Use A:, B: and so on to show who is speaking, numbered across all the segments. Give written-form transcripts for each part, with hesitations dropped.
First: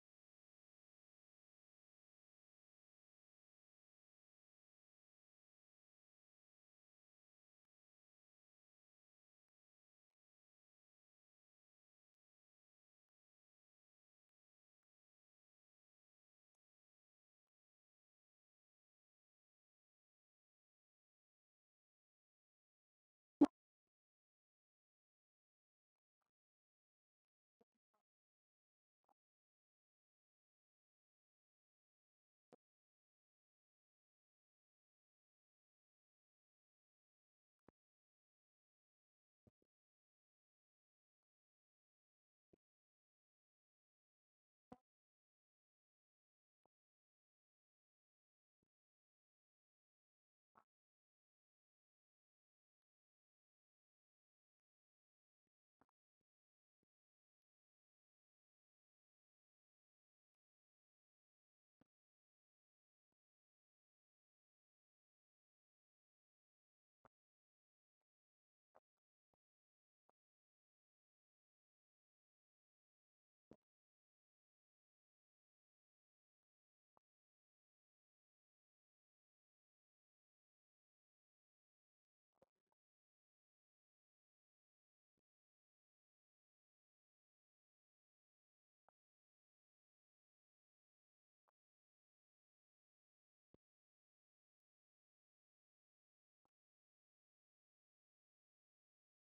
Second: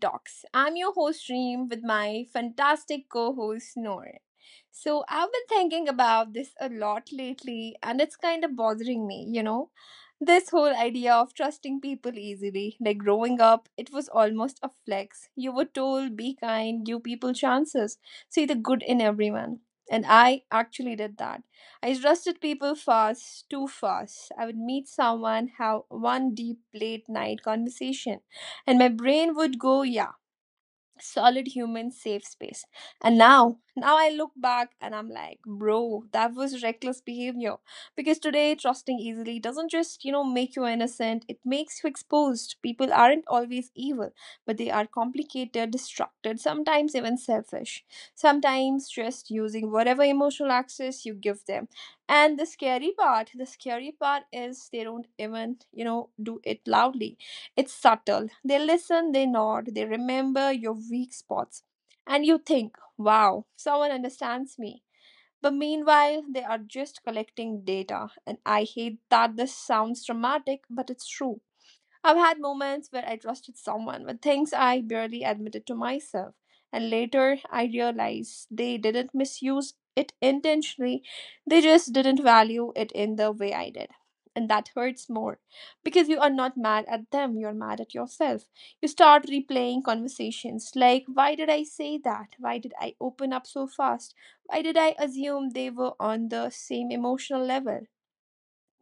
A: Talks. I'm your host, Reem, with my fantastic co host, Noor. So I've been thinking about this a lot lately, and it's kind of bothering me, you know? This whole idea of trusting people easily. Like growing up, it was almost a flex. You were told, be kind, give people chances, see the good in everyone. And I actually did that. I trusted people fast, too fast. I would meet someone, have one deep late night conversation, and my brain would go, yeah, solid human safe space. And now I look back and I'm like, bro, that was reckless behavior. Because today, trusting easily doesn't just, make you innocent, it makes you exposed. People aren't always evil, but they are complicated, distracted, sometimes even selfish. Sometimes just using whatever emotional access you give them. And the scary part is they don't even, do it loudly. It's subtle. They listen, they nod, they remember your weak spots. And you think, wow, someone understands me. But meanwhile, they are just collecting data. And I hate that this sounds dramatic, but it's true. I've had moments where I trusted someone with things I barely admitted to myself, and later I realized they didn't misuse it intentionally, they just didn't value it in the way I did. And that hurts more because you are not mad at them, you're mad at yourself. You start replaying conversations like, why did I say that? Why did I open up so fast? Why did I assume they were on the same emotional level?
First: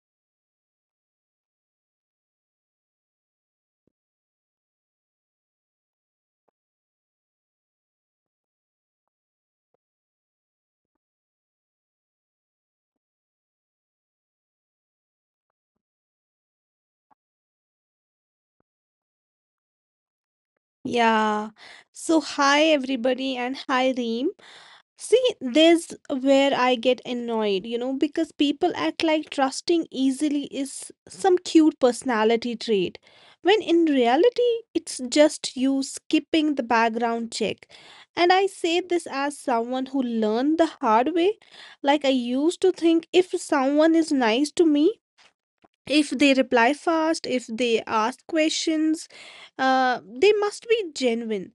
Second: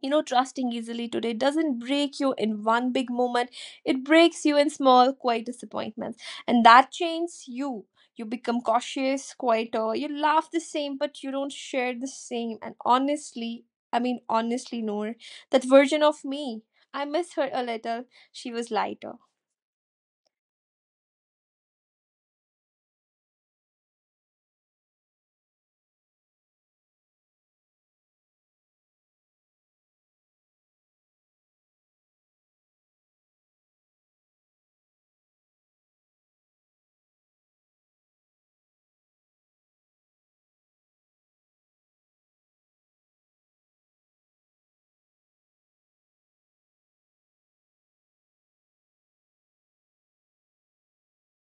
A: Trusting easily today doesn't break you in one big moment, it breaks you in small quiet disappointments, and that changes you. You become cautious, quieter, you laugh the same but you don't share the same. And honestly, I mean honestly, Noor, that version of me, I miss her a little. She was lighter.
B: Yeah. So, hi everybody, and hi Reem. See, there's where I get annoyed, you know, because people act like trusting easily is some cute personality trait, when in reality, it's just you skipping the background check. And I say this as someone who learned the hard way. Like, I used to think if someone is nice to me, if they reply fast, if they ask questions, they must be genuine.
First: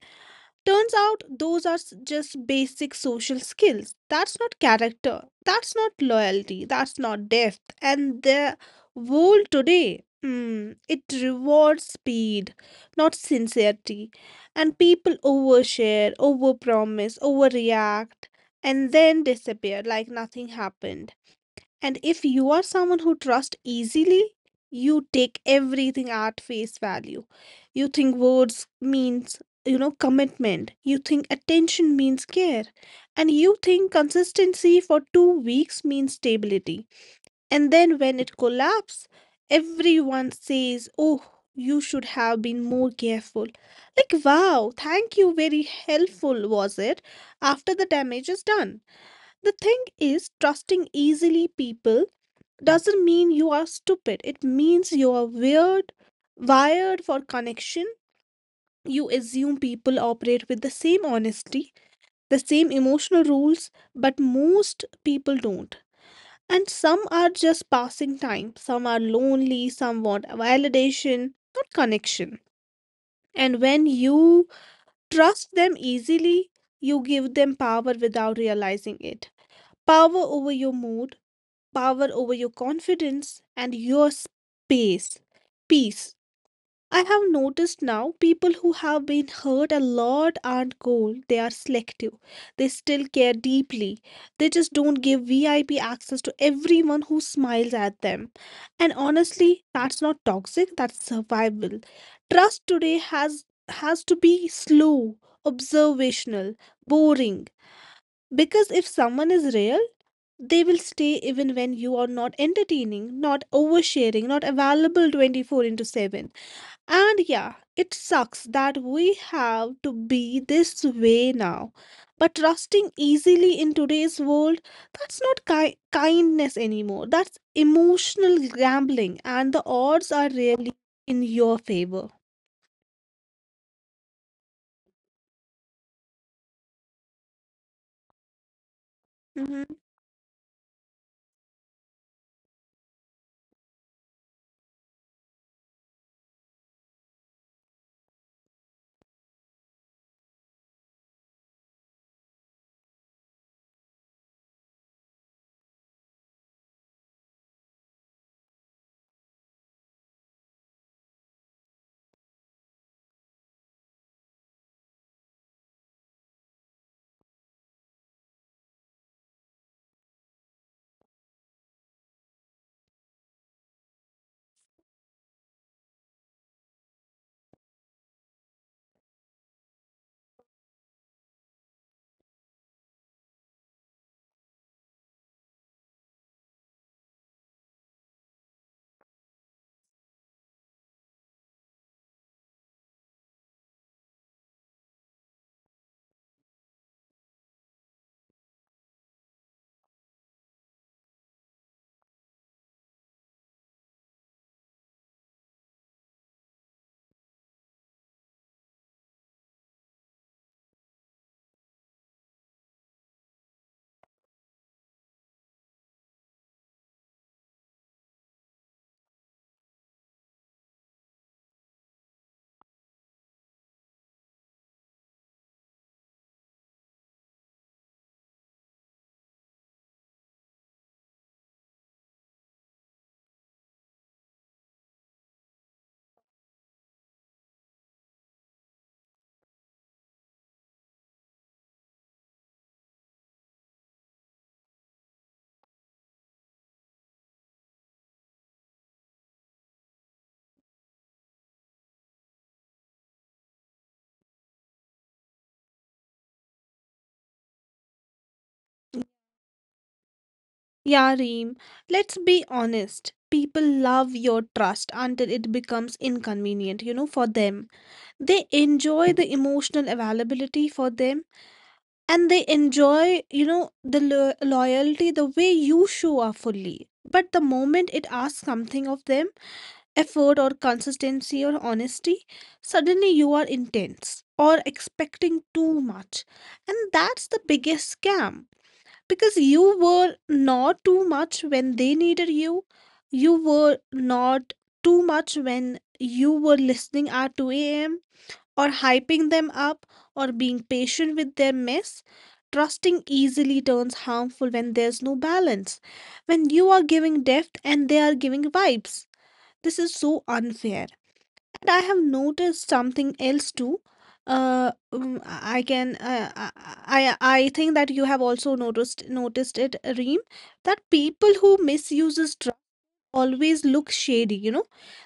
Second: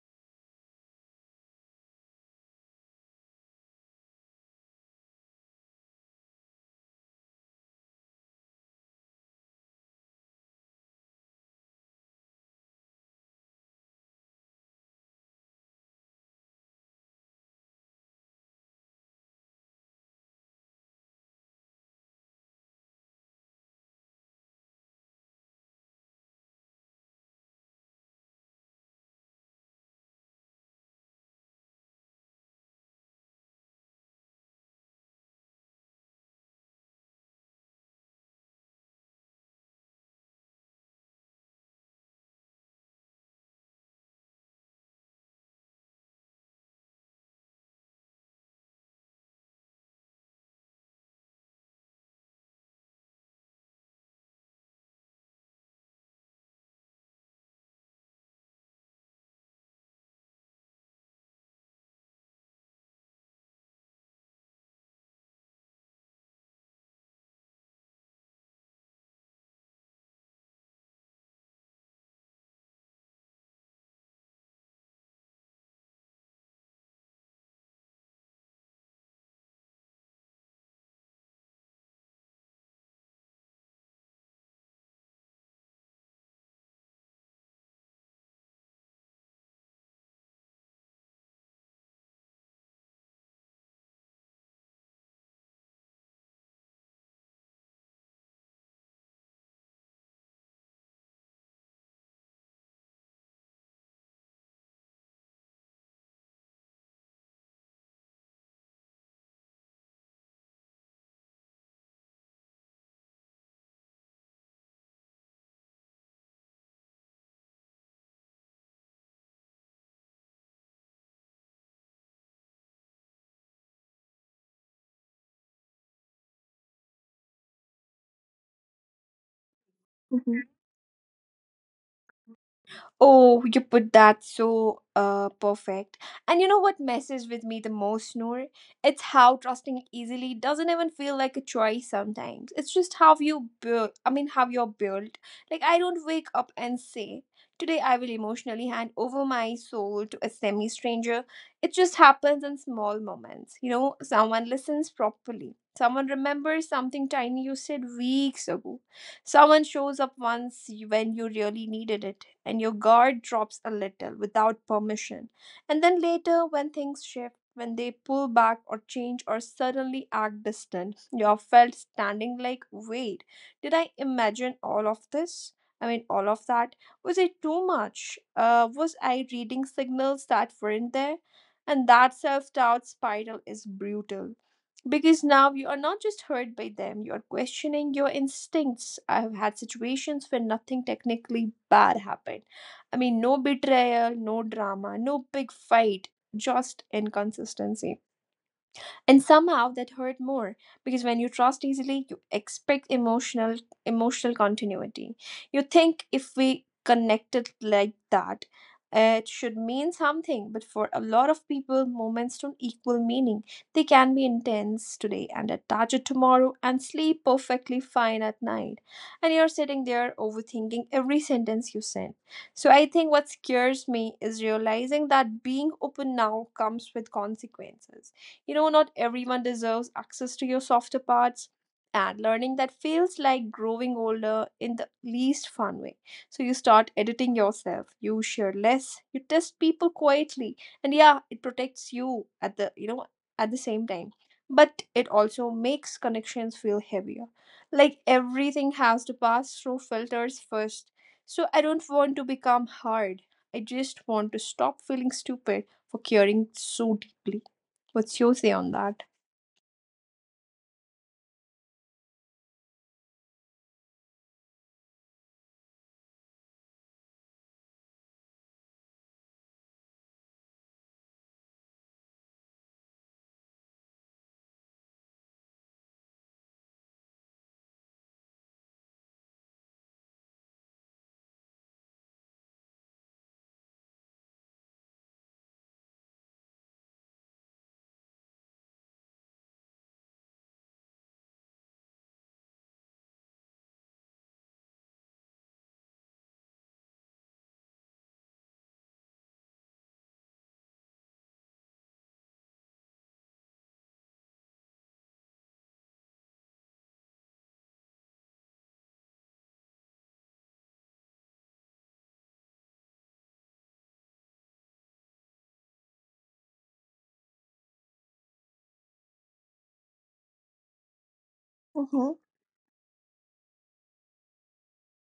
B: Turns out those are just basic social skills. That's not character. That's not loyalty. That's not depth. And the world today, it rewards speed, not sincerity. And people overshare, overpromise, overreact, and then disappear like nothing happened. And if you are someone who trusts easily, you take everything at face value. You think words means commitment. You think attention means care. And you think consistency for 2 weeks means stability. And then when it collapses, everyone says, oh, you should have been more careful. Like, wow, thank you, very helpful was it after the damage is done. The thing is, trusting easily people doesn't mean you are stupid. It means you are weird, wired for connection. You assume people operate with the same honesty, the same emotional rules, but most people don't. And some are just passing time. Some are lonely, some want validation, not connection. And when you trust them easily, you give them power without realizing it. Power over your mood, power over your confidence and your space. Peace. I have noticed now people who have been hurt a lot aren't cold, they are selective. They still care deeply. They just don't give VIP access to everyone who smiles at them. And honestly, that's not toxic, that's survival. Trust today has to be slow, observational, boring. Because if someone is real, they will stay even when you are not entertaining, not oversharing, not available 24/7. And yeah, it sucks that we have to be this way now. But trusting easily in today's world, that's not kindness anymore. That's emotional gambling, and the odds are
A: Mm-hmm.
B: rarely in your favor.
A: Oh, you put that so perfect. And you know what messes with me the most, Noor? It's how
B: Mhm.
A: trusting easily doesn't even feel like a choice sometimes. It's just how you build, I mean, how you're built. Like, I don't wake up and say, today I will emotionally hand over my soul to a semi stranger. It just happens in small moments. You know, someone listens properly, someone remembers something tiny you said weeks ago, someone shows up when you really needed it, and your guard drops a little without permission. And then later, when things shift, when they pull back or change or suddenly act distant, you are felt standing like, wait, did I imagine all of this? I mean, all of that? Was it too much? Was I reading signals that weren't there? And that self doubt spiral is brutal because now you are not just hurt by them, you are questioning your instincts. I have had situations where nothing technically bad happened, I mean no betrayal, no drama, no big fight, just inconsistency. And somehow that hurt more because when you trust easily you expect emotional continuity. You think if we connected like that, it should mean something. But for a lot of people moments don't equal meaning. They can be intense today and attached tomorrow and sleep perfectly fine at night, and you're sitting there overthinking every sentence you send. So I think what scares me is realizing that being open now comes with consequences. Not everyone deserves access to your softer parts, and learning that feels like growing older in the least fun way. So you start editing yourself, you share less, you test people quietly, and yeah, it protects you at the at the same time. But it also makes connections feel heavier. Like everything has to pass through filters first. So I don't want to become hard. I just want to stop feeling stupid for caring so deeply. What's your say on that?
B: Yeah, Reem, let's be honest. People love your trust until it becomes inconvenient, you know, for them. They enjoy the emotional availability for them, and they enjoy the loyalty, the way you show up fully. But the moment it asks something of them, effort or consistency or honesty, suddenly you are intense or expecting too much. And that's the biggest scam, because you were not too much when they needed you. You were not too much when you were listening at 2 a.m, or hyping them up, or being patient with their mess. Trusting easily turns harmful when there's no balance, when you are giving depth and they are giving vibes. This is so unfair. And I have noticed something else too. I can I think that you have also noticed it, Reem, that people who
A: Mm-hmm.
B: misuses always look shady,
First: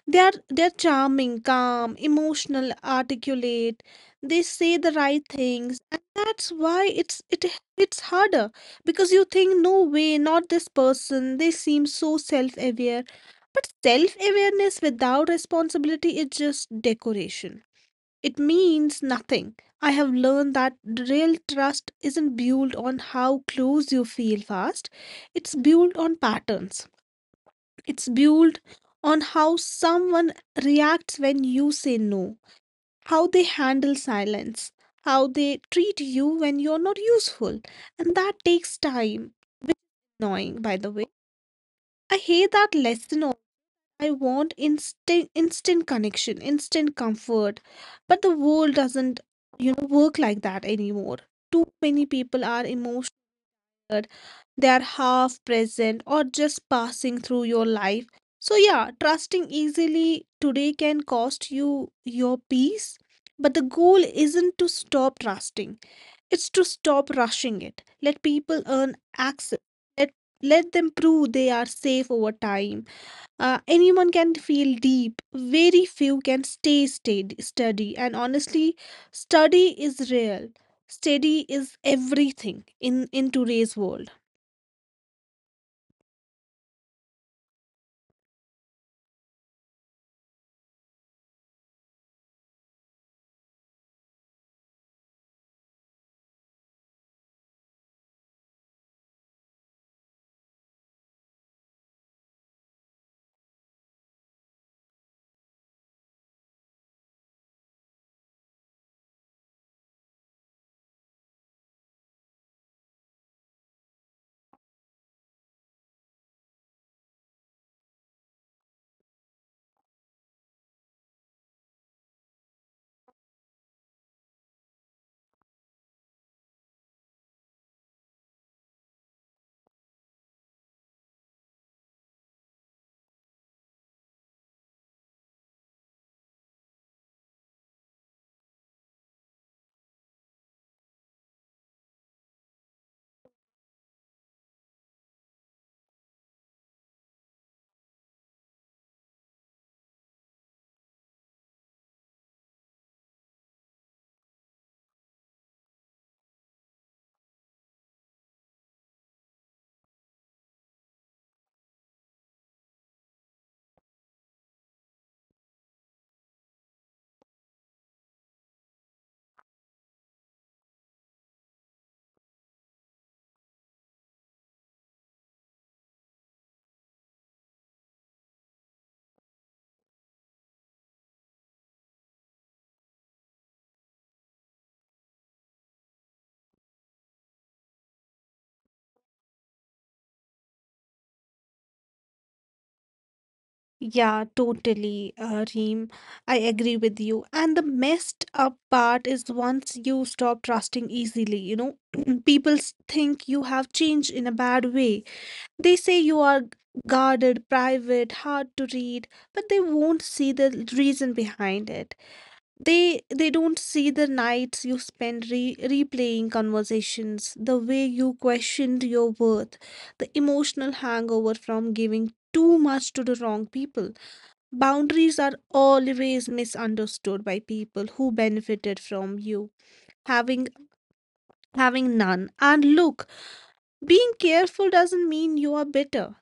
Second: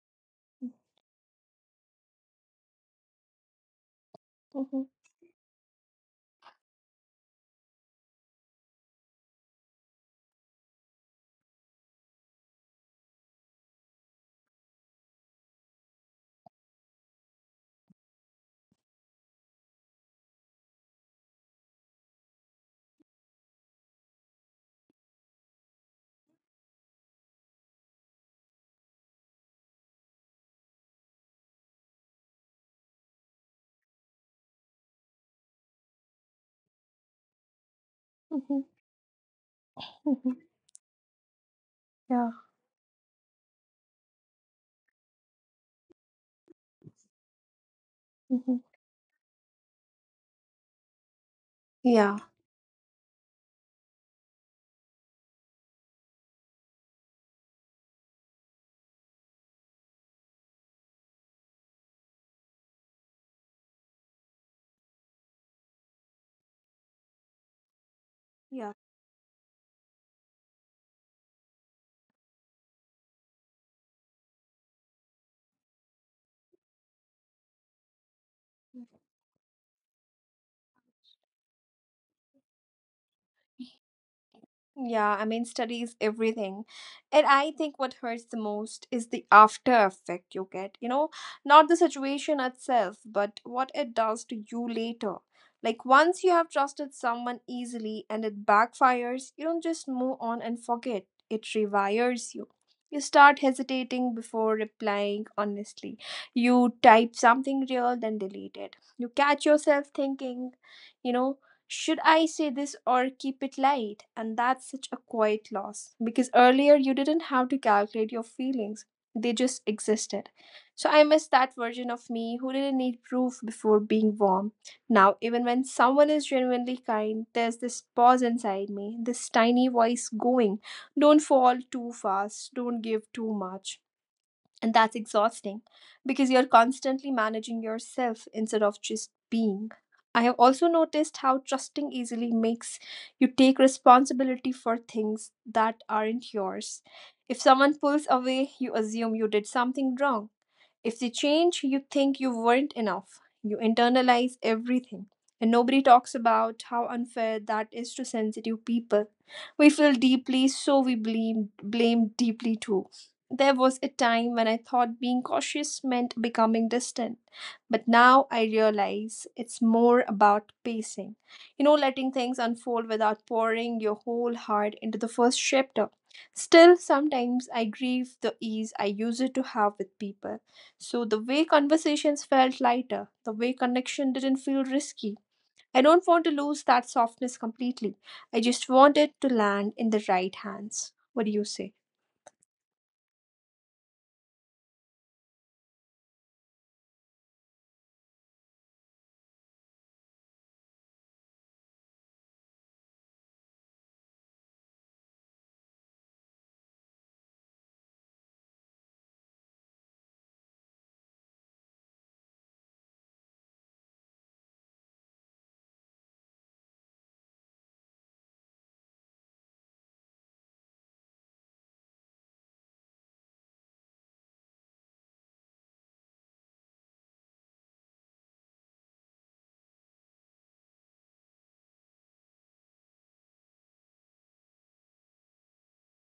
B: they're charming, calm, emotional, articulate. They say
A: Mm-hmm.
B: the right things, and that's why it's harder, because you think, no way, not this person, they seem so self-aware. But self-awareness without responsibility is just decoration. It means nothing. I have learned that real trust isn't built on how close you feel fast. It's built on patterns. It's built on how someone reacts when you say no, how they handle silence, how they treat you when you're not useful. And that takes
A: Mm-hmm.
B: time. Annoying,
A: Mm-hmm.
B: by the way. I hate
A: Yeah.
B: that lesson. I want instant, instant connection, instant comfort. But the world
A: Mm-hmm.
B: doesn't work like that anymore. Too many people
A: Yeah.
B: are emotional. They are half present or just passing through your life. So, yeah, trusting easily today can cost you your peace. But the goal isn't to stop trusting, it's to stop rushing it. Let people earn
A: Yeah.
B: access. Let, let them prove they are safe over time. Anyone can feel deep, very few can stay steady. And honestly, study is real. Steady is everything in today's world.
A: Yeah, I mean, studies, everything. And I think what hurts the most is the after effect you get. Not the situation itself, but what it does to you later. Like, once you have trusted someone easily and it backfires, you don't just move on and forget, it rewires you. You start hesitating before replying honestly. You type something real, then delete it. You catch yourself thinking, you know, should I say this or keep it light? And that's such a quiet loss because earlier you didn't have to calculate your feelings, they just existed. So I miss that version of me who didn't need proof before being warm. Now, even when someone is genuinely kind, there's this pause inside me, this tiny voice going, don't fall too fast, don't give too much. And that's exhausting because you're constantly managing yourself instead of just being. I have also noticed how trusting easily makes you take responsibility for things that aren't yours. If someone pulls away, you assume you did something wrong. If they change, you think you weren't enough. You internalize everything. And nobody talks about how unfair that is to sensitive people. We feel deeply, so we blame deeply too. There was a time when I thought being cautious meant becoming distant, but now I realize it's more about pacing. Letting things unfold without pouring your whole heart into the first chapter. Still, sometimes I grieve the ease I used to have with people. So the way conversations felt lighter, the way connection didn't feel risky. I don't want to lose that softness completely. I just want it to land in the right hands. What do you say?
B: Yeah, totally, Reem. I agree with you. And the messed up part is once you stop trusting easily, people think you have changed in a bad way. They say you are guarded, private, hard to read, but they won't see the reason behind it. They don't see the nights you spend replaying conversations, the way you questioned your worth, the emotional hangover from giving too much to the wrong people. Boundaries are always misunderstood by people who benefited from you having having none. And look, being careful doesn't mean you are bitter.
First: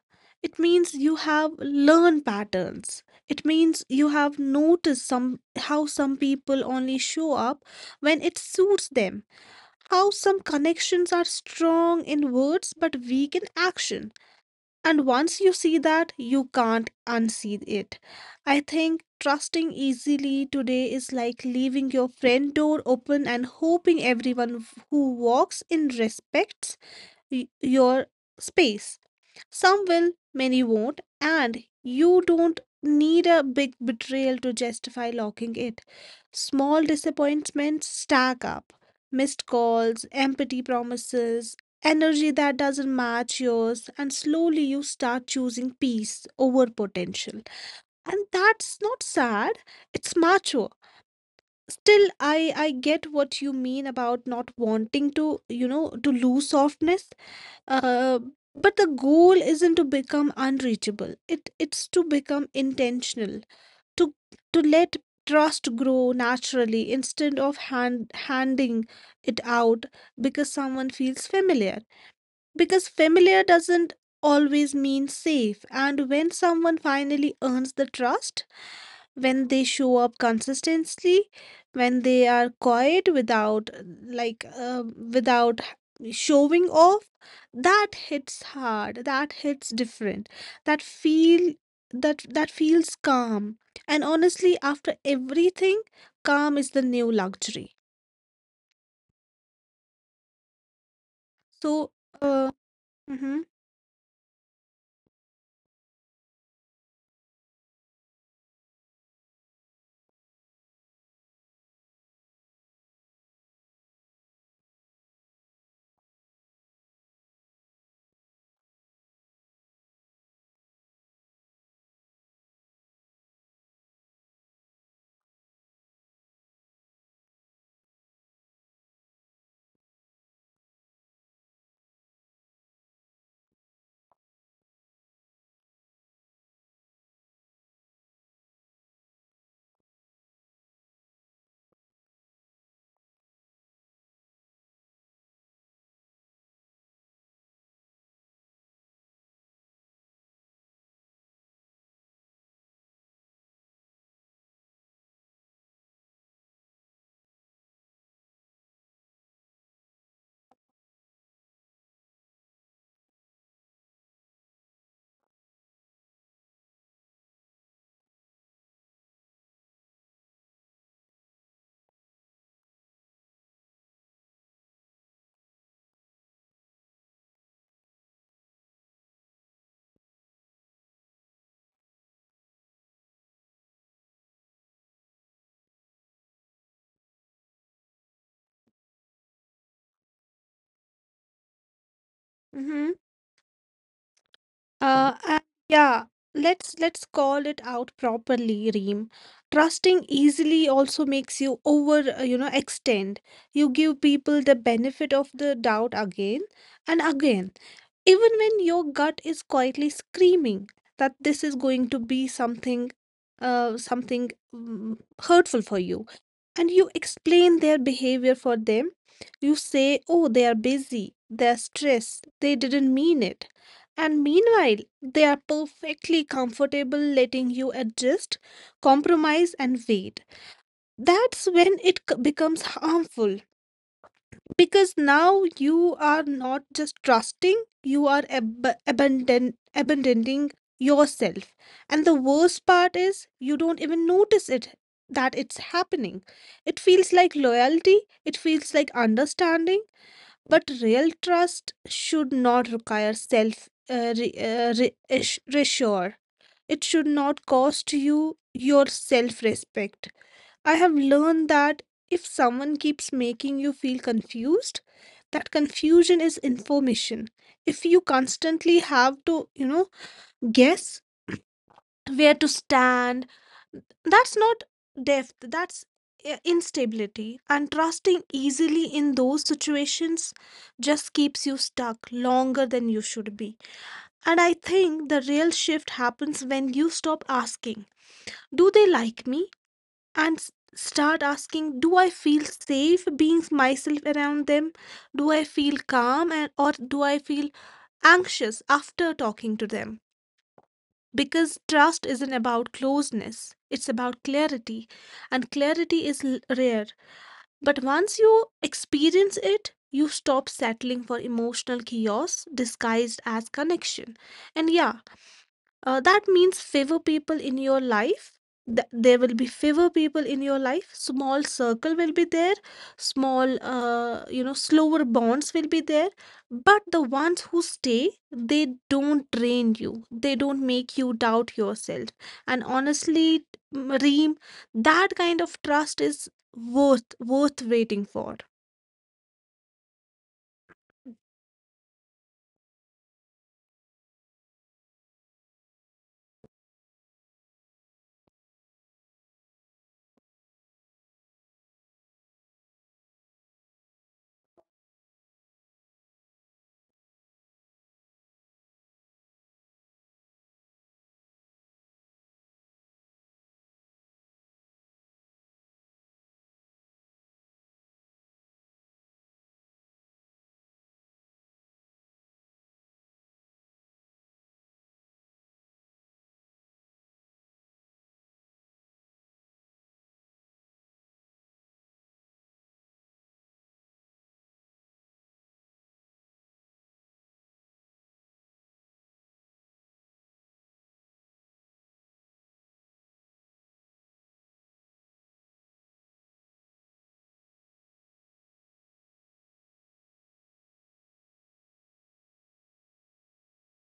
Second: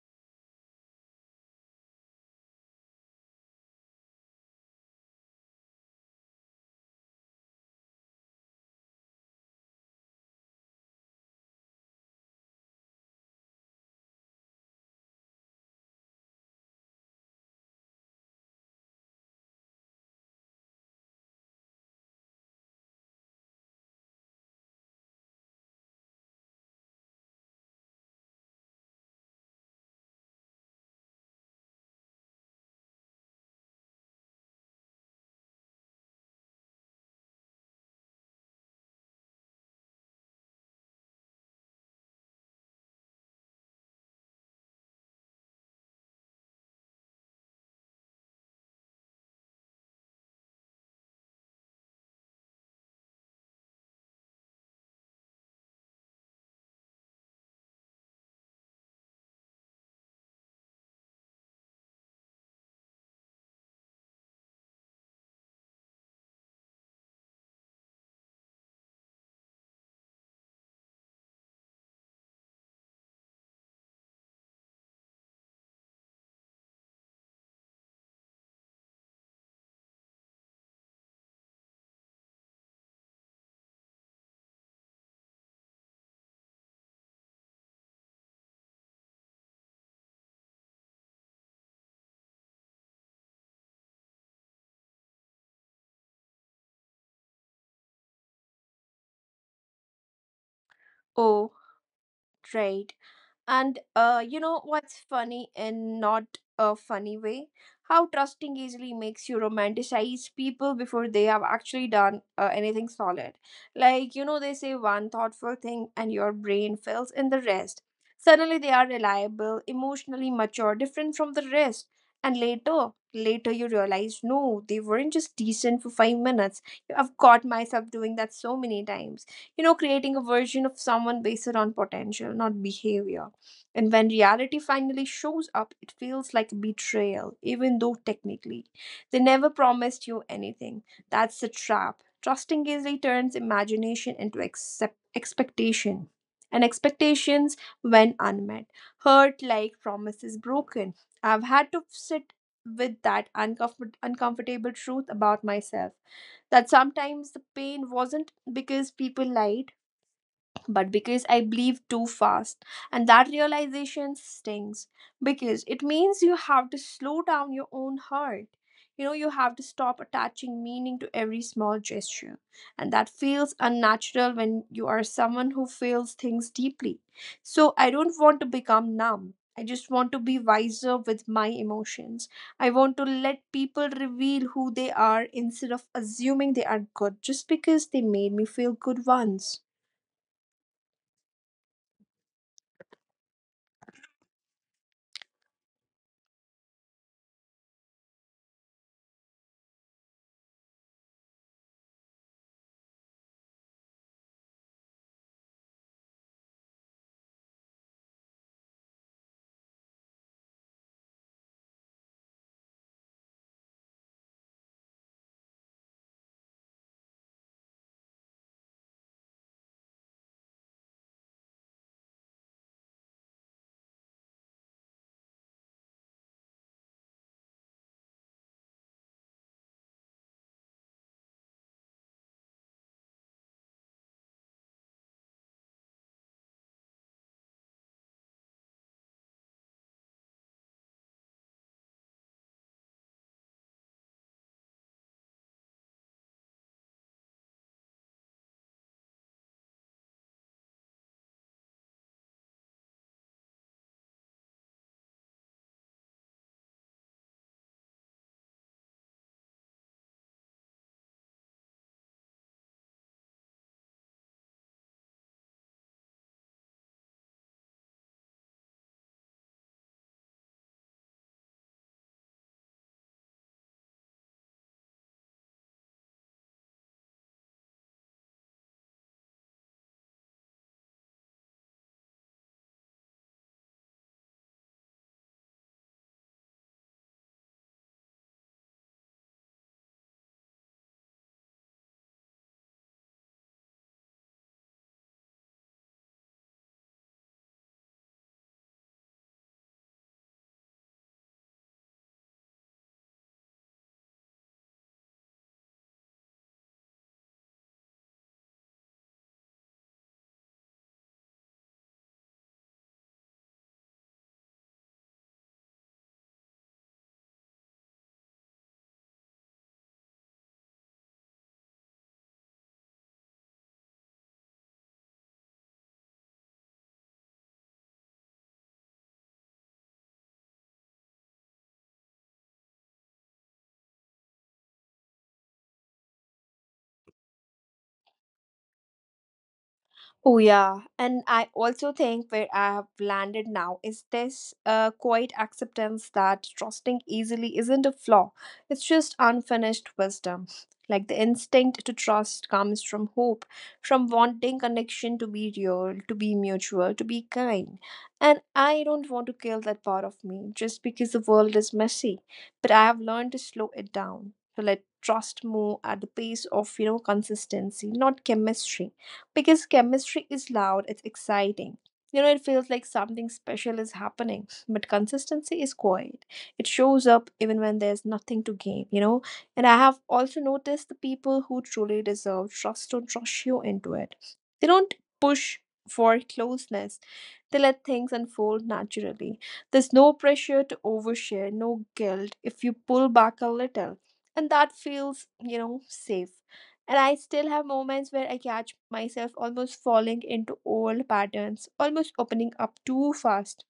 B: It means you have learned patterns. It means you have noticed some how some people only show up when it suits them. How some connections are strong in words but weak in action. And once you see that, you can't unsee it. I think trusting easily today is like leaving your friend door open and hoping everyone who walks in respects your space. Some will, many won't, and you don't need a big betrayal to justify locking it. Small disappointments stack up: missed calls, empty promises, energy that doesn't match yours, and slowly you start choosing peace over potential. And that's not sad, it's mature. Still, I get what you mean about not wanting to lose softness uh, but the goal isn't to become unreachable. It's to become intentional, to to let trust grow naturally instead of handing it out because someone feels familiar. Because familiar doesn't always mean safe. And when someone finally earns the trust, when they show up consistently, when they are quiet like uh, without showing off, that hits hard, that hits different. That feel that feels calm. And honestly, after everything, calm is the new luxury.
A: Oh, right.
B: So,
A: And
B: uh,
A: you know
B: hmm
A: what's funny and not a funny way? How trusting easily makes you romanticize people before they have actually done anything solid. Like, they say one thoughtful thing and your brain fills in the rest. Suddenly they are reliable, emotionally mature, different from the rest. And later you realize, no, they weren't just decent for 5 minutes. I've caught myself doing that so many times, creating a version of someone based on potential, not behavior. And when reality finally shows up, it feels like betrayal, even though technically they never promised you anything. That's the trap. Trusting easily turns imagination into expectation. And expectations, when unmet, hurt like promises broken. I've had to sit with that uncomfortable truth about myself, that sometimes the pain wasn't because people lied but because I believe too fast. And that realization stings because it means you have to slow down your own heart. You have to stop attaching meaning to every small gesture. And that feels unnatural when you are someone who feels things deeply. So I don't want to become numb. I just want to be wiser with my emotions. I want to let people reveal who they are instead of assuming they are good just because they made me feel good once.
B: hmm and yeah, let's call it out properly, Reem. Trusting easily also makes you over extend. You give people the benefit of the doubt again and again, even when your gut is quietly screaming that this is going to be something mm, hurtful for you. And you explain their behavior for them. You say, oh, they are busy, they're stressed, they didn't mean it. And meanwhile they are perfectly comfortable letting you adjust, compromise, and wait. That's when it becomes harmful, because now you are not just trusting, you are abandoning yourself. And the worst part is you don't even notice it, that it's happening. It feels like loyalty, it feels like understanding, but real trust should not require self reassure. It should not cost you your self respect. I have learned that if someone keeps making you feel confused, that confusion is information. If you constantly have to guess where to stand, that's not depth, that's instability. And trusting easily in those situations just keeps you stuck longer than you should be. And I think the real shift happens when you stop asking, do they like me? And start asking, do I feel safe being myself around them, do I feel calm, and or do I feel anxious after talking to them, because trust isn't about closeness, it's about clarity. And clarity is rare, but once you experience it, you stop settling for emotional chaos disguised as connection. And yeah, that means favor people in your life. There will be favor people in your life. Small circle will be there. Small slower bonds will be there. But the ones who stay, they don't drain you. They don't make you doubt yourself. And honestly, Reem, that kind of trust is worth waiting for.
A: Oh, yeah. And I also think where I have landed now is this quiet acceptance that trusting easily isn't a flaw, it's just unfinished wisdom. Like the instinct to trust comes from hope, from wanting connection to be real, to be mutual, to be kind. And I don't want to kill that part of me just because the world is messy. But I have learned to slow it down, to let trust move at the pace of, consistency, not chemistry, because chemistry is loud, it's exciting. It feels like something special is happening, but consistency is quiet. It shows up even when there's nothing to gain. And I have also noticed the people who truly deserve trust don't rush you into it. They don't push for closeness, they let things unfold naturally. There's no pressure to overshare, no guilt if you pull back a little. And that feels, safe. And I still have moments where I catch myself almost falling into old patterns, almost opening up too fast.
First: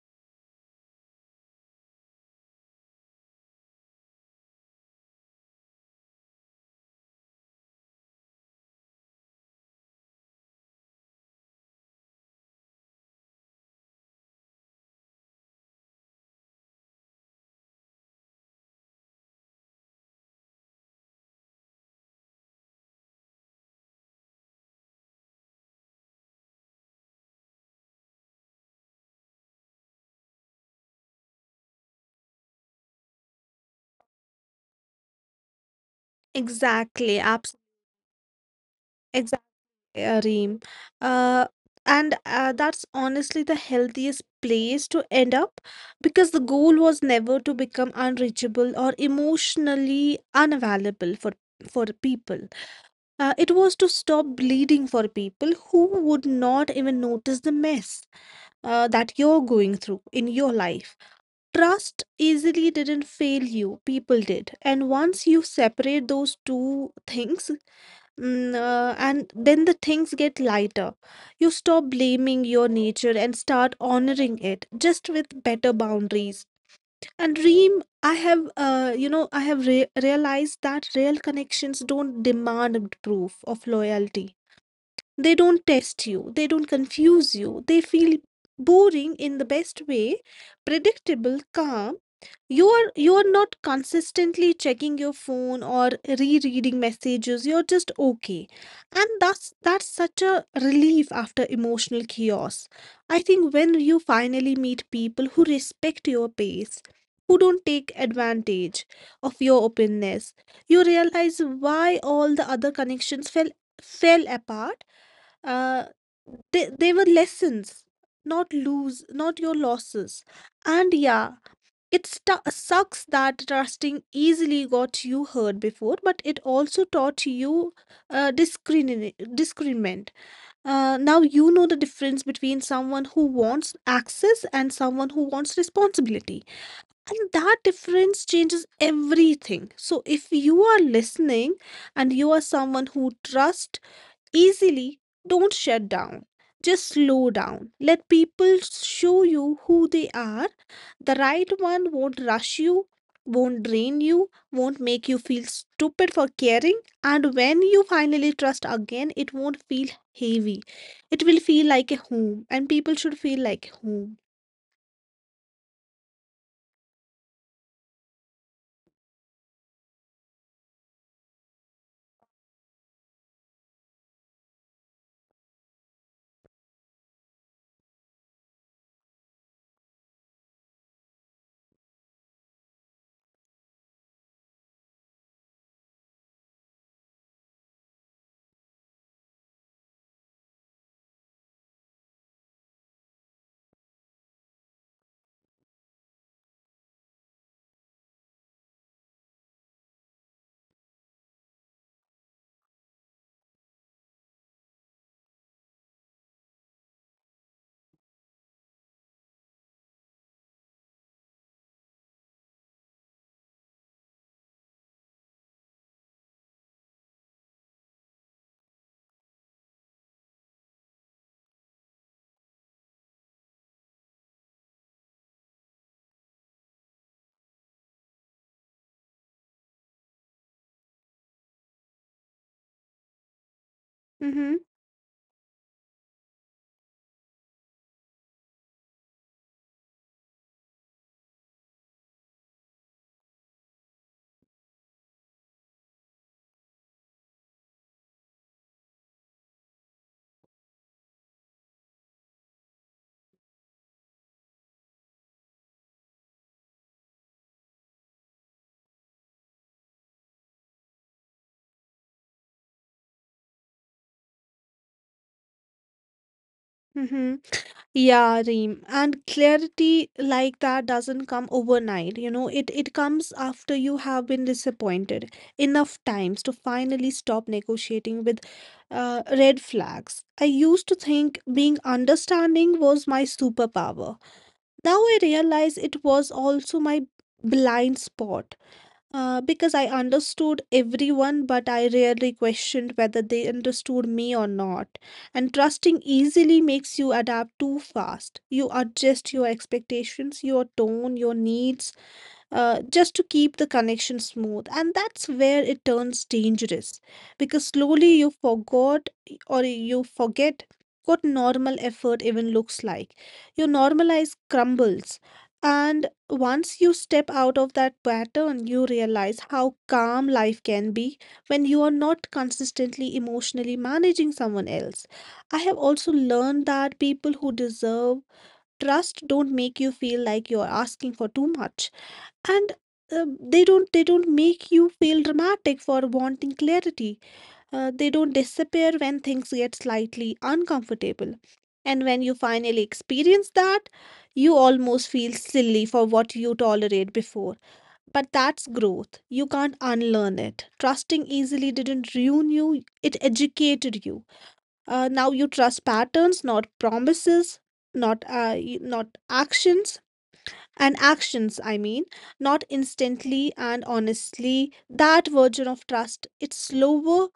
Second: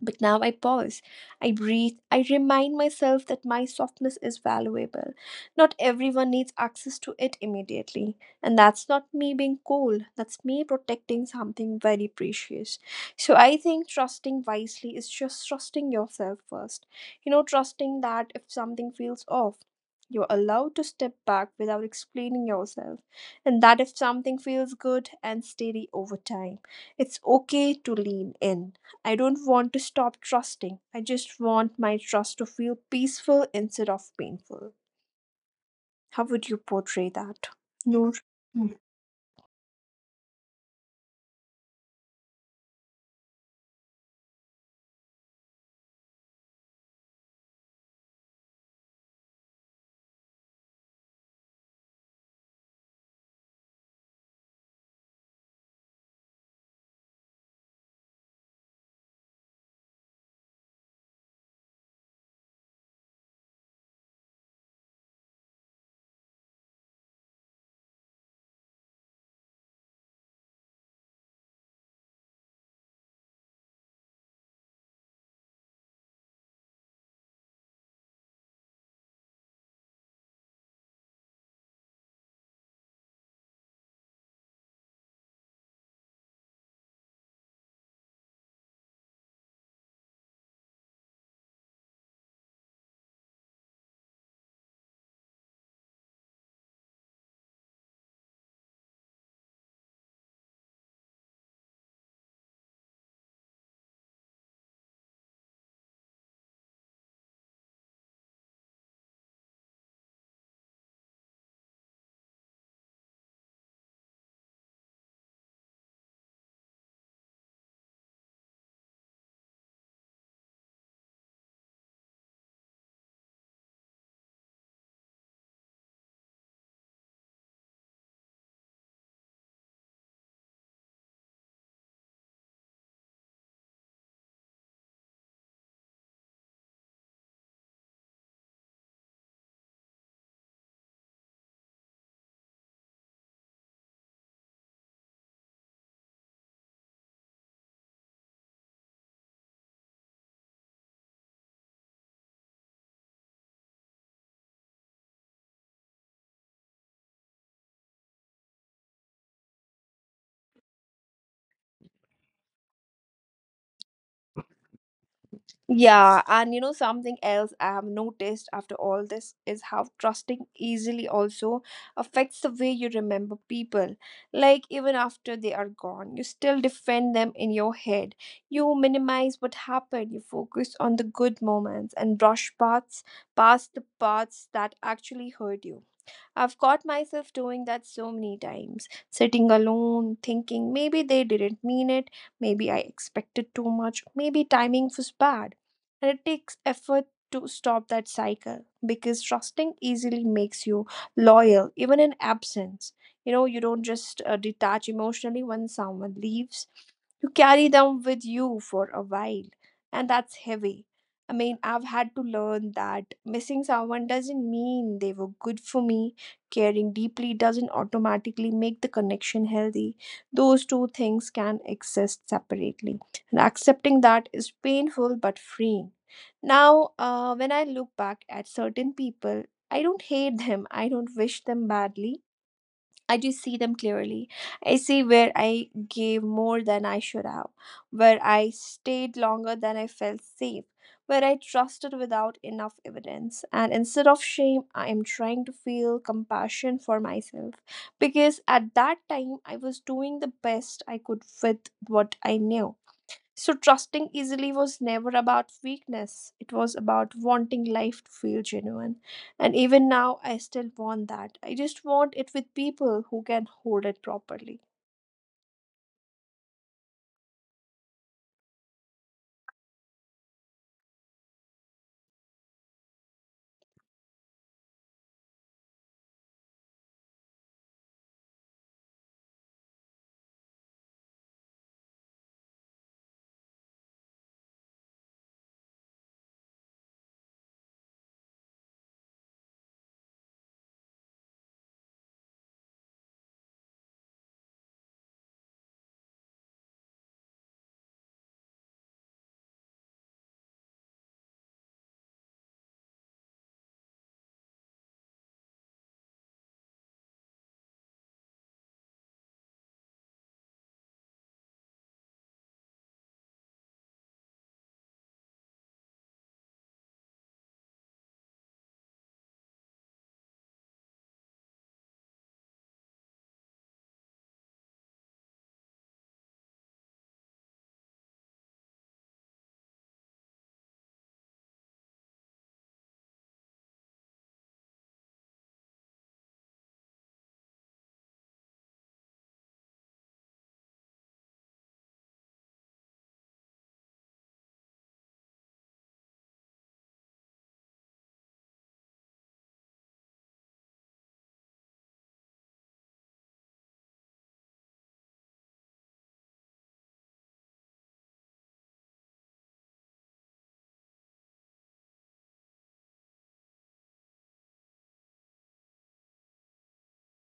A: But now I pause, I breathe, I remind myself that my softness is valuable. Not everyone needs access to it immediately. And that's not me being cold, that's me protecting something very precious. So I think trusting wisely is just trusting yourself first. Trusting that if something feels off, you're allowed to step back without explaining yourself, and that if something feels good and steady over time, it's okay to lean in. I don't want to stop trusting. I just want my trust to feel peaceful instead of painful. How would you portray
B: Exactly.
A: that?
B: Absolutely.
A: Noor? Mm.
B: Reem. Uh, and that's honestly the healthiest place to end up, because the goal was never to become unreachable or emotionally unavailable for people. It was to stop bleeding for people who would not even notice the mess that you're going through in your life. Trust easily didn't fail you, people did. And once you separate those two things, and then the things get lighter. You stop blaming your nature and start honoring it just with better boundaries. And Reem, I have realized that real connections don't demand proof of loyalty. They don't test you, they don't confuse you, they feel boring in the best way, predictable, calm. You are not consistently checking your phone or rereading messages. You're just okay, and that's such a relief after emotional chaos. I think when you finally meet people who respect your pace, who don't take advantage of your openness, you realize why all the other connections fell apart. uh, they were lessons, not your losses. And yeah, it sucks that trusting easily got you hurt before, but it also taught you discernment. Now you know the difference between someone who wants access and someone who wants responsibility. And that difference changes everything. So if you are listening and you are someone who trusts easily, don't shut down. Just slow down. Let people show you who they are. The right one won't rush you, won't drain you, won't make you feel stupid for caring, and when you finally trust again, it won't feel heavy. It will feel like a home, and people should feel like home.
A: Yeah, and something else I have noticed after all this is how trusting easily also affects the way you remember people. Like, even after they are gone, you still defend them in your head. You minimize what happened, you focus on the good moments and brush past the parts that actually hurt you. I've caught myself doing that so many times, sitting alone, thinking maybe they didn't mean it, maybe I expected too much, maybe timing was bad. And it takes effort to stop that cycle because trusting easily makes you loyal, even in absence. You know, you don't just detach emotionally when someone leaves, you carry them with you for a while, and that's heavy. I mean, I've had to learn that missing someone doesn't mean they were good for me. Caring deeply doesn't automatically make the connection healthy. Those two things can exist separately. And accepting that is painful but freeing. Now, when I look back at certain people, I don't hate them, I don't wish them badly. I do see them
B: Mm-hmm.
A: clearly. I see where I gave more than I should have, where I stayed longer than I felt safe, where I trusted without enough evidence. And instead of shame, I am trying to feel compassion for myself because at that time I was doing the best I could with what I knew. So, trusting easily was never about weakness, it was about wanting life to feel genuine. And even now, I still want that. I just want it with people who can hold it properly.
B: Mm-hmm. Yeah, Reem. And clarity like that doesn't come overnight, you know, it comes after you have been disappointed enough times to finally stop negotiating with red flags. I used to think being understanding was my superpower. Now I realize it was also my blind spot. Because I understood everyone, but I rarely questioned whether they understood me or not. And trusting easily makes you adapt too fast. You adjust your expectations, your tone, your needs, just to keep the connection smooth. And that's where it turns dangerous, because slowly you forgot, or you forget, what normal effort even looks like. Your normalized crumbles. And once you step out of that pattern, you realize how calm life can be when you are not consistently emotionally managing someone else. I have also learned that people who deserve trust don't make you feel like you're asking for too much, and they don't make you feel dramatic for wanting clarity. They don't disappear when things get slightly uncomfortable, and when you finally experience that, you almost feel silly for what you tolerate before. But that's growth, you can't unlearn it. Trusting easily didn't ruin you, it educated you. Now you trust patterns, not promises, not actions. And actions, I mean, not instantly. And honestly, that version of trust, it's slower,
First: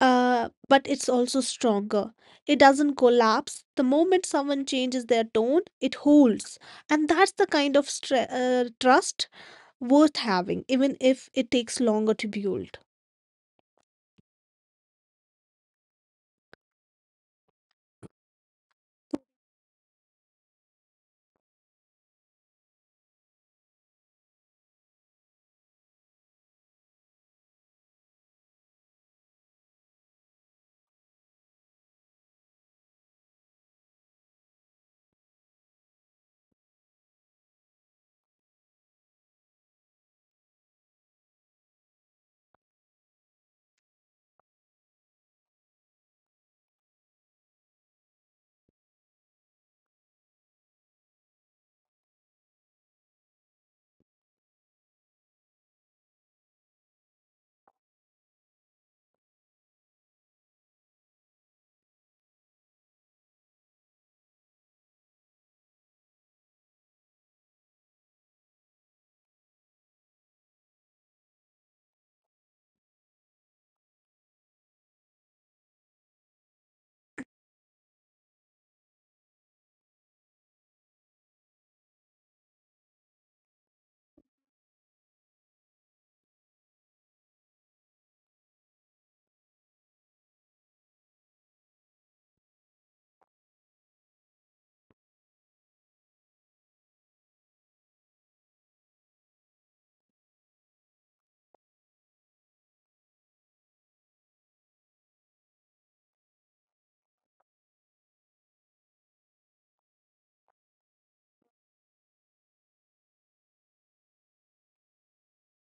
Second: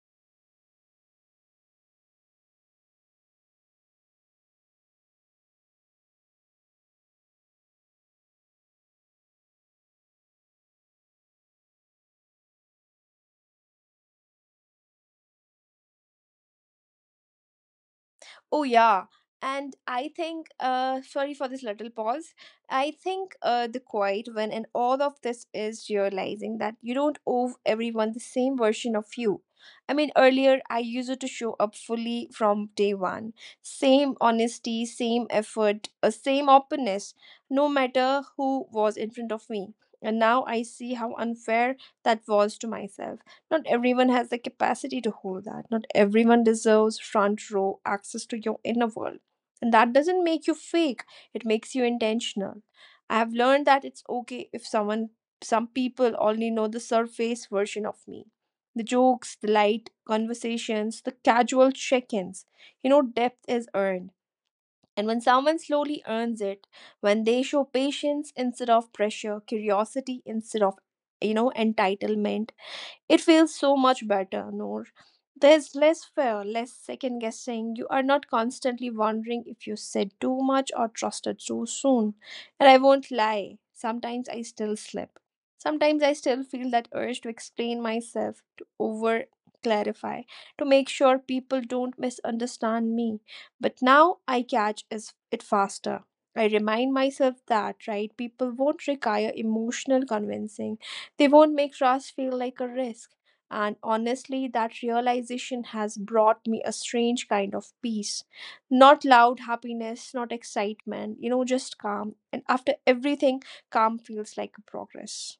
B: but it's also stronger. It doesn't collapse the moment someone changes their tone, it holds. And that's the kind of trust worth having, even if it takes longer to build.
A: Oh yeah, and I think sorry for this little pause. I think the quiet when and all of this is realizing that you don't owe everyone the same version of you. I mean earlier I used to show up fully from day one. Same honesty, same effort, same openness, no matter who was in front of me. And now I see how unfair that was to myself. Not everyone has the capacity to hold that. Not everyone deserves front row access to your inner world. And that doesn't make you fake, it makes you intentional. I have learned that it's okay if someone, some people only know the surface version of me, the jokes, the light conversations, the casual check ins. You know, depth is earned. And when someone slowly earns it, when they show patience instead of pressure, curiosity instead of, you know, entitlement, it feels so much better, Noor. There's less fear, less second guessing. You are not constantly wondering if you said too much or trusted too soon. And I won't lie, sometimes I still slip. Sometimes I still feel that urge to explain myself, to over clarify, to make sure people don't misunderstand me. But now I it faster. I remind myself that right people won't require emotional convincing, they won't make trust feel like a risk. And honestly, that realization has brought me a strange kind of peace. Not loud happiness, not excitement, you know, just calm. And after everything, calm feels like a progress.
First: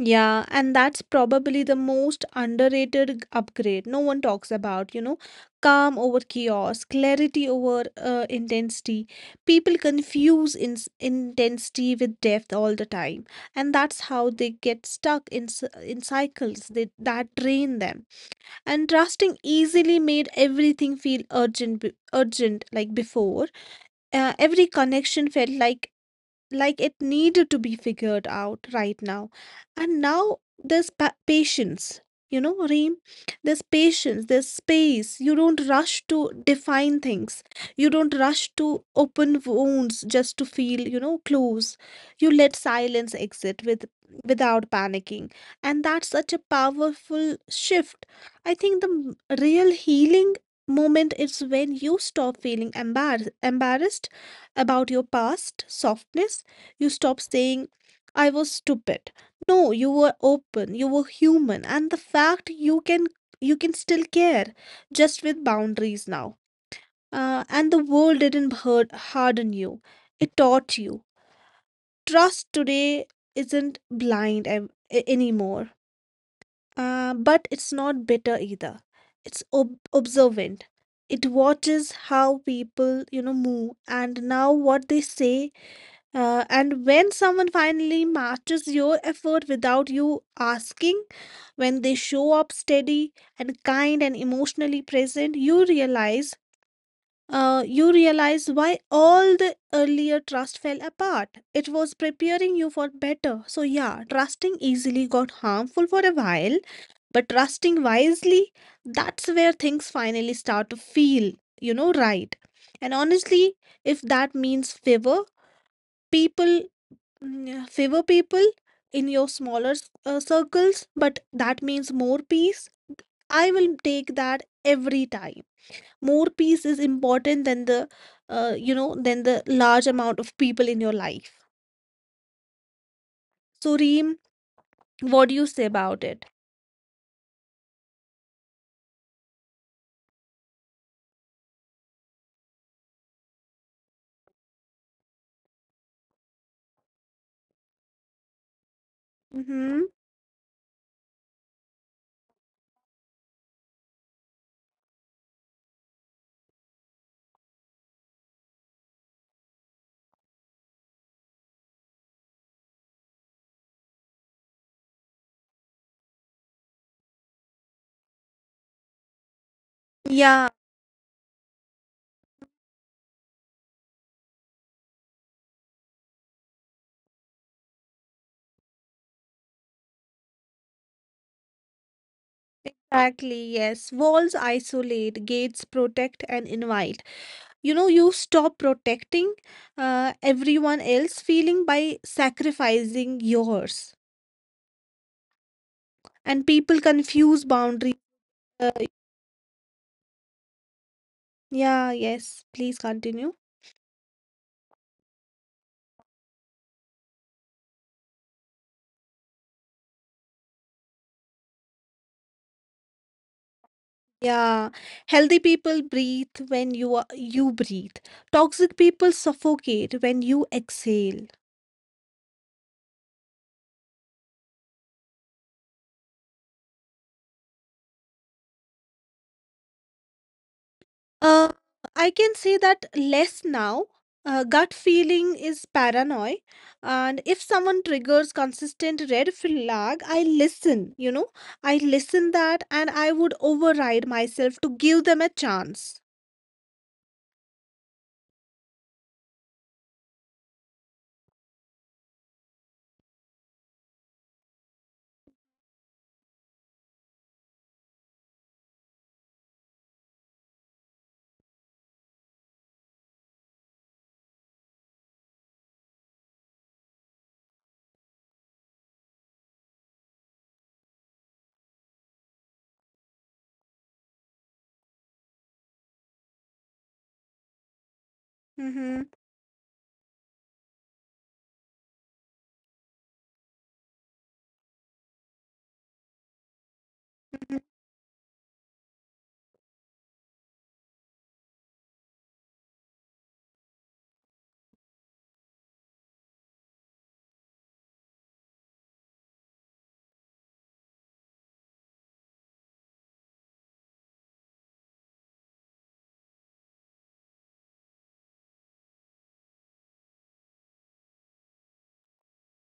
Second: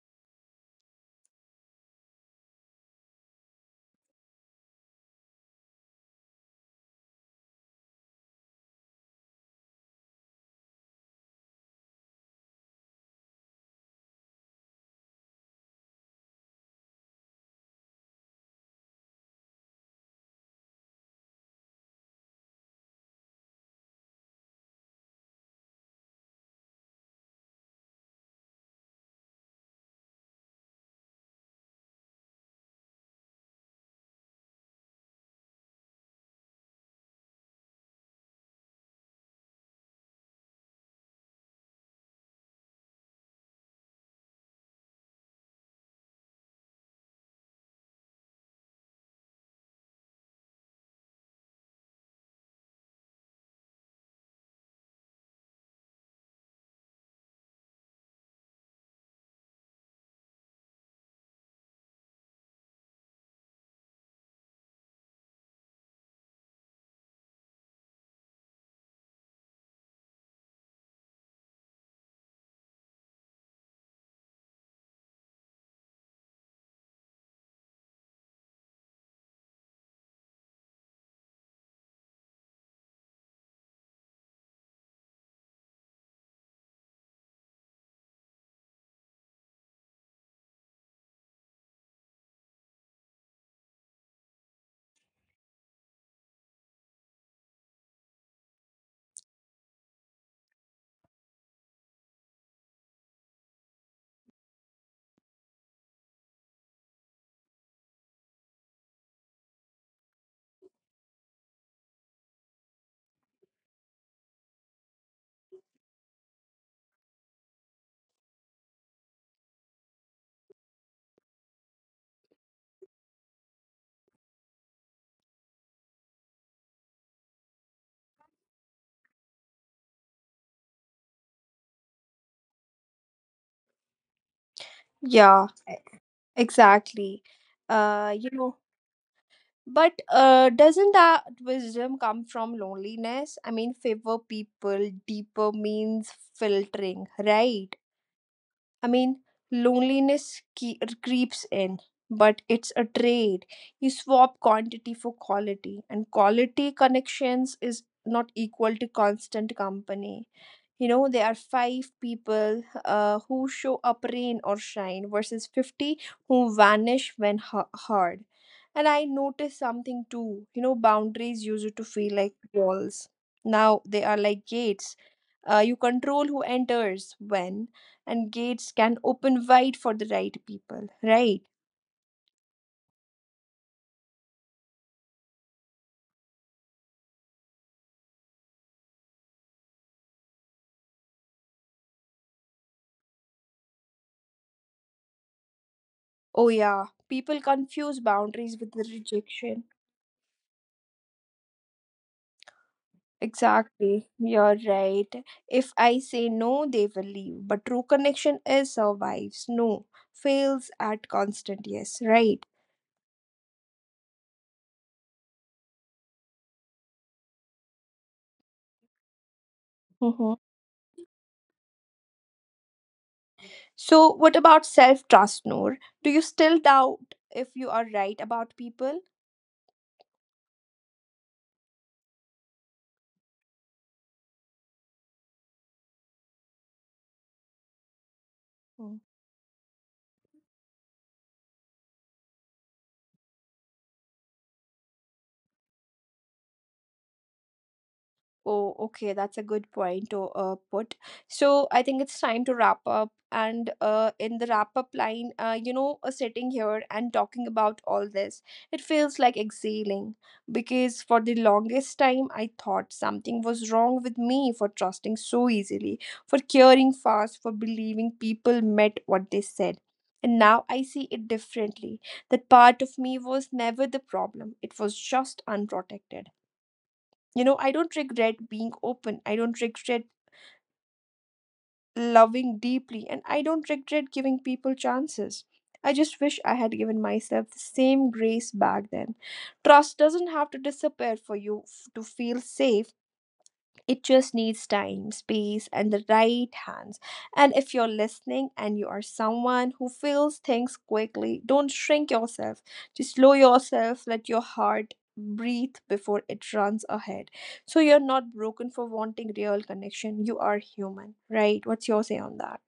B: Yeah, and that's probably the most underrated upgrade no one talks about, you know. Calm over chaos, clarity over intensity. People confuse in intensity with depth all the time, and that's how they get stuck in in cycles that drain them. And trusting easily made everything feel urgent, urgent like before. Every connection felt like it needed to be figured out right now. And now there's patience. You know, Reem, there's patience, there's space. You don't rush to define things, you don't rush to open wounds just to feel, you know, close. You let silence exit with without panicking, and that's such a powerful shift. I think the real healing moment is when you stop feeling embarrassed about your past softness. You stop saying, "I was stupid." No, you were open, you were human, and the fact you can still care, just with boundaries now. And the world didn't hurt, harden you; it taught you. Trust today isn't blind anymore, but it's not bitter either. It's observant. It watches how people, you know, move and now what they say. And when someone finally matches your effort without you asking, when they show up steady and kind and emotionally present, you realize why all the earlier trust fell apart. It was preparing you for better. So yeah, trusting easily got harmful for a while, but trusting wisely, that's where things finally start to feel, you know, right. And honestly, if that means favor, people favor people in your smaller circles, but that means more peace. I will take that every time. More peace is important than the, you know, than the large amount of people in your life. So, Reem, what do you
A: Yeah,
B: say about it?
A: exactly. You know, but doesn't that wisdom come from loneliness? I mean, favor people deeper means filtering, right? I mean,
B: Mm-hmm.
A: loneliness creeps in, but it's a trade. You swap quantity for quality, and quality connections is not equal to constant company. You know, there are five people who show up rain or shine versus 50 who vanish when hard. And I noticed something too.
B: Yeah,
A: You know, boundaries used to feel like walls. Now they are like gates. You control who enters when, and gates can open wide for the right people, right?
B: exactly. Yes. Walls isolate, gates protect and invite. You know, you stop protecting everyone else feeling by sacrificing yours. And
A: Oh,
B: people
A: yeah,
B: confuse
A: people
B: boundaries.
A: confuse boundaries
B: Uh,
A: with the rejection.
B: yeah, yes, please continue.
A: Exactly, you're right. If I say no, they will leave. But true connection is survives, no, fails at constant yes, right?
B: Yeah, healthy people breathe when you are, you breathe. Toxic people suffocate when
A: Mm-hmm.
B: you exhale.
A: So, what about self trust, Noor? Do you still doubt if you are right about people?
B: Uh, I can say that less now. Gut feeling is paranoia, and if someone triggers
A: Hmm.
B: consistent red flag, I listen. You know, I listen that, and I would override myself to give them a chance.
A: Oh, okay, that's a good point to put. So I think it's time to wrap up. And in the wrap up line, you know, sitting here and talking about all this, it feels like exhaling because for the longest time, I thought something was wrong with me for trusting so easily, for caring fast, for believing people meant what they said. And now I see it differently. That part of me was never the problem, it was just unprotected. You know, I don't regret being
B: Mm-hmm.
A: open. I don't regret loving deeply. And I don't regret giving people chances. I just wish I had given myself the same grace back then. Trust doesn't have to disappear for to feel safe. It just needs time, space, and the right hands. And if you're listening and you are someone who feels things quickly, don't shrink yourself. Just slow yourself, let your heart breathe before it runs ahead. So you're not broken for wanting real connection. You are human, right? What's your say on that?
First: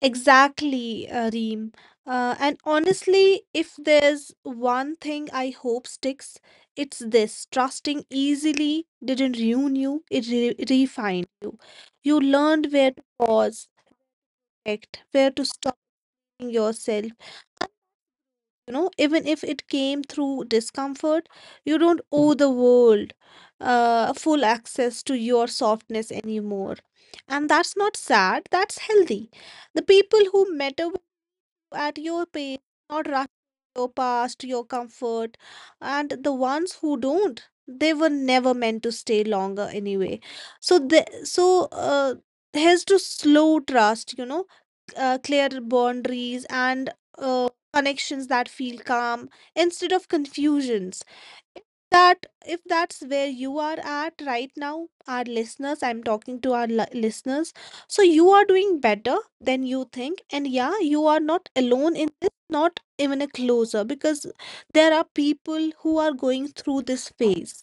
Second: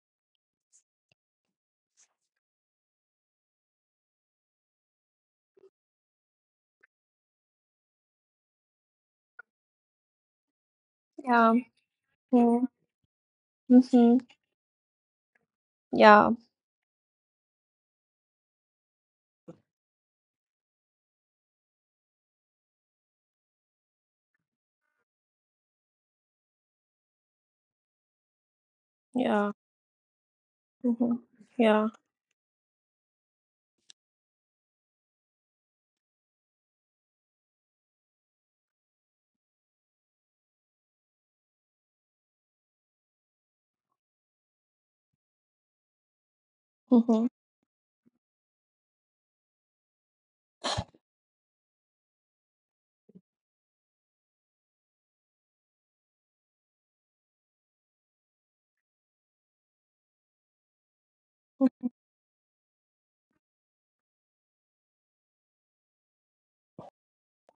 B: Exactly, Reem. And honestly, if there's one thing I hope sticks, it's this. Trusting easily didn't ruin you, it re refined you.
A: Yeah.
B: You learned where to pause,
A: Mm-hmm.
B: act, where to stop
A: Yeah.
B: yourself. You know, even if it came through discomfort, you don't owe the world full access to your softness anymore. And that's not sad, that's healthy.
A: Yeah.
B: The people who matter
A: Mm-hmm. Yeah.
B: at your pace, not rushing your past, your comfort. And the ones who don't, they were never meant to stay longer anyway. So, here's to slow trust, you know, clear boundaries and
A: Mm-hmm.
B: connections that feel calm instead of confusions. If that if that's where you are at right now, our listeners, I'm talking to our listeners, so you are doing better than you think. And yeah, you are not alone in this, not even a closer, because there are people who are going through this phase.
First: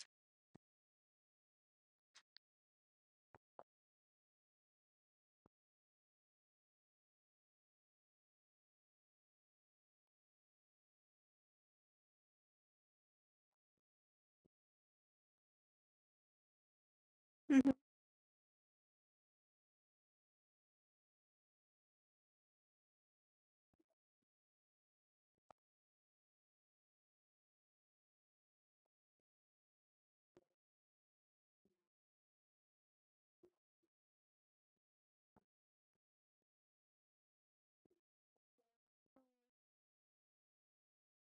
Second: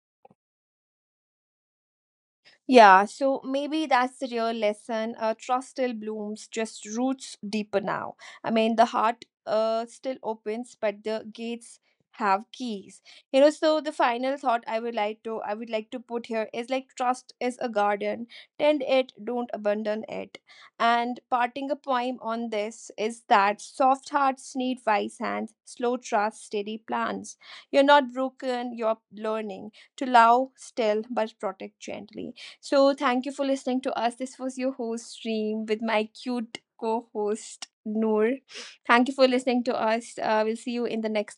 A: Yeah, so maybe that's the real lesson. Trust still blooms, just roots deeper now. I mean, the heart still opens, but the gates have keys. You know, so the final thought I would like to put here is like trust is a
B: Mhm.
A: garden. Tend it, don't abandon it. And parting a poem on this is that soft hearts need wise hands, slow trust, steady plans. You're not broken, you're learning to love still but protect gently. So, thank you for listening to us. This was your host, Stream, with my cute co host, Noor. Thank you for listening to us. We'll see you in the next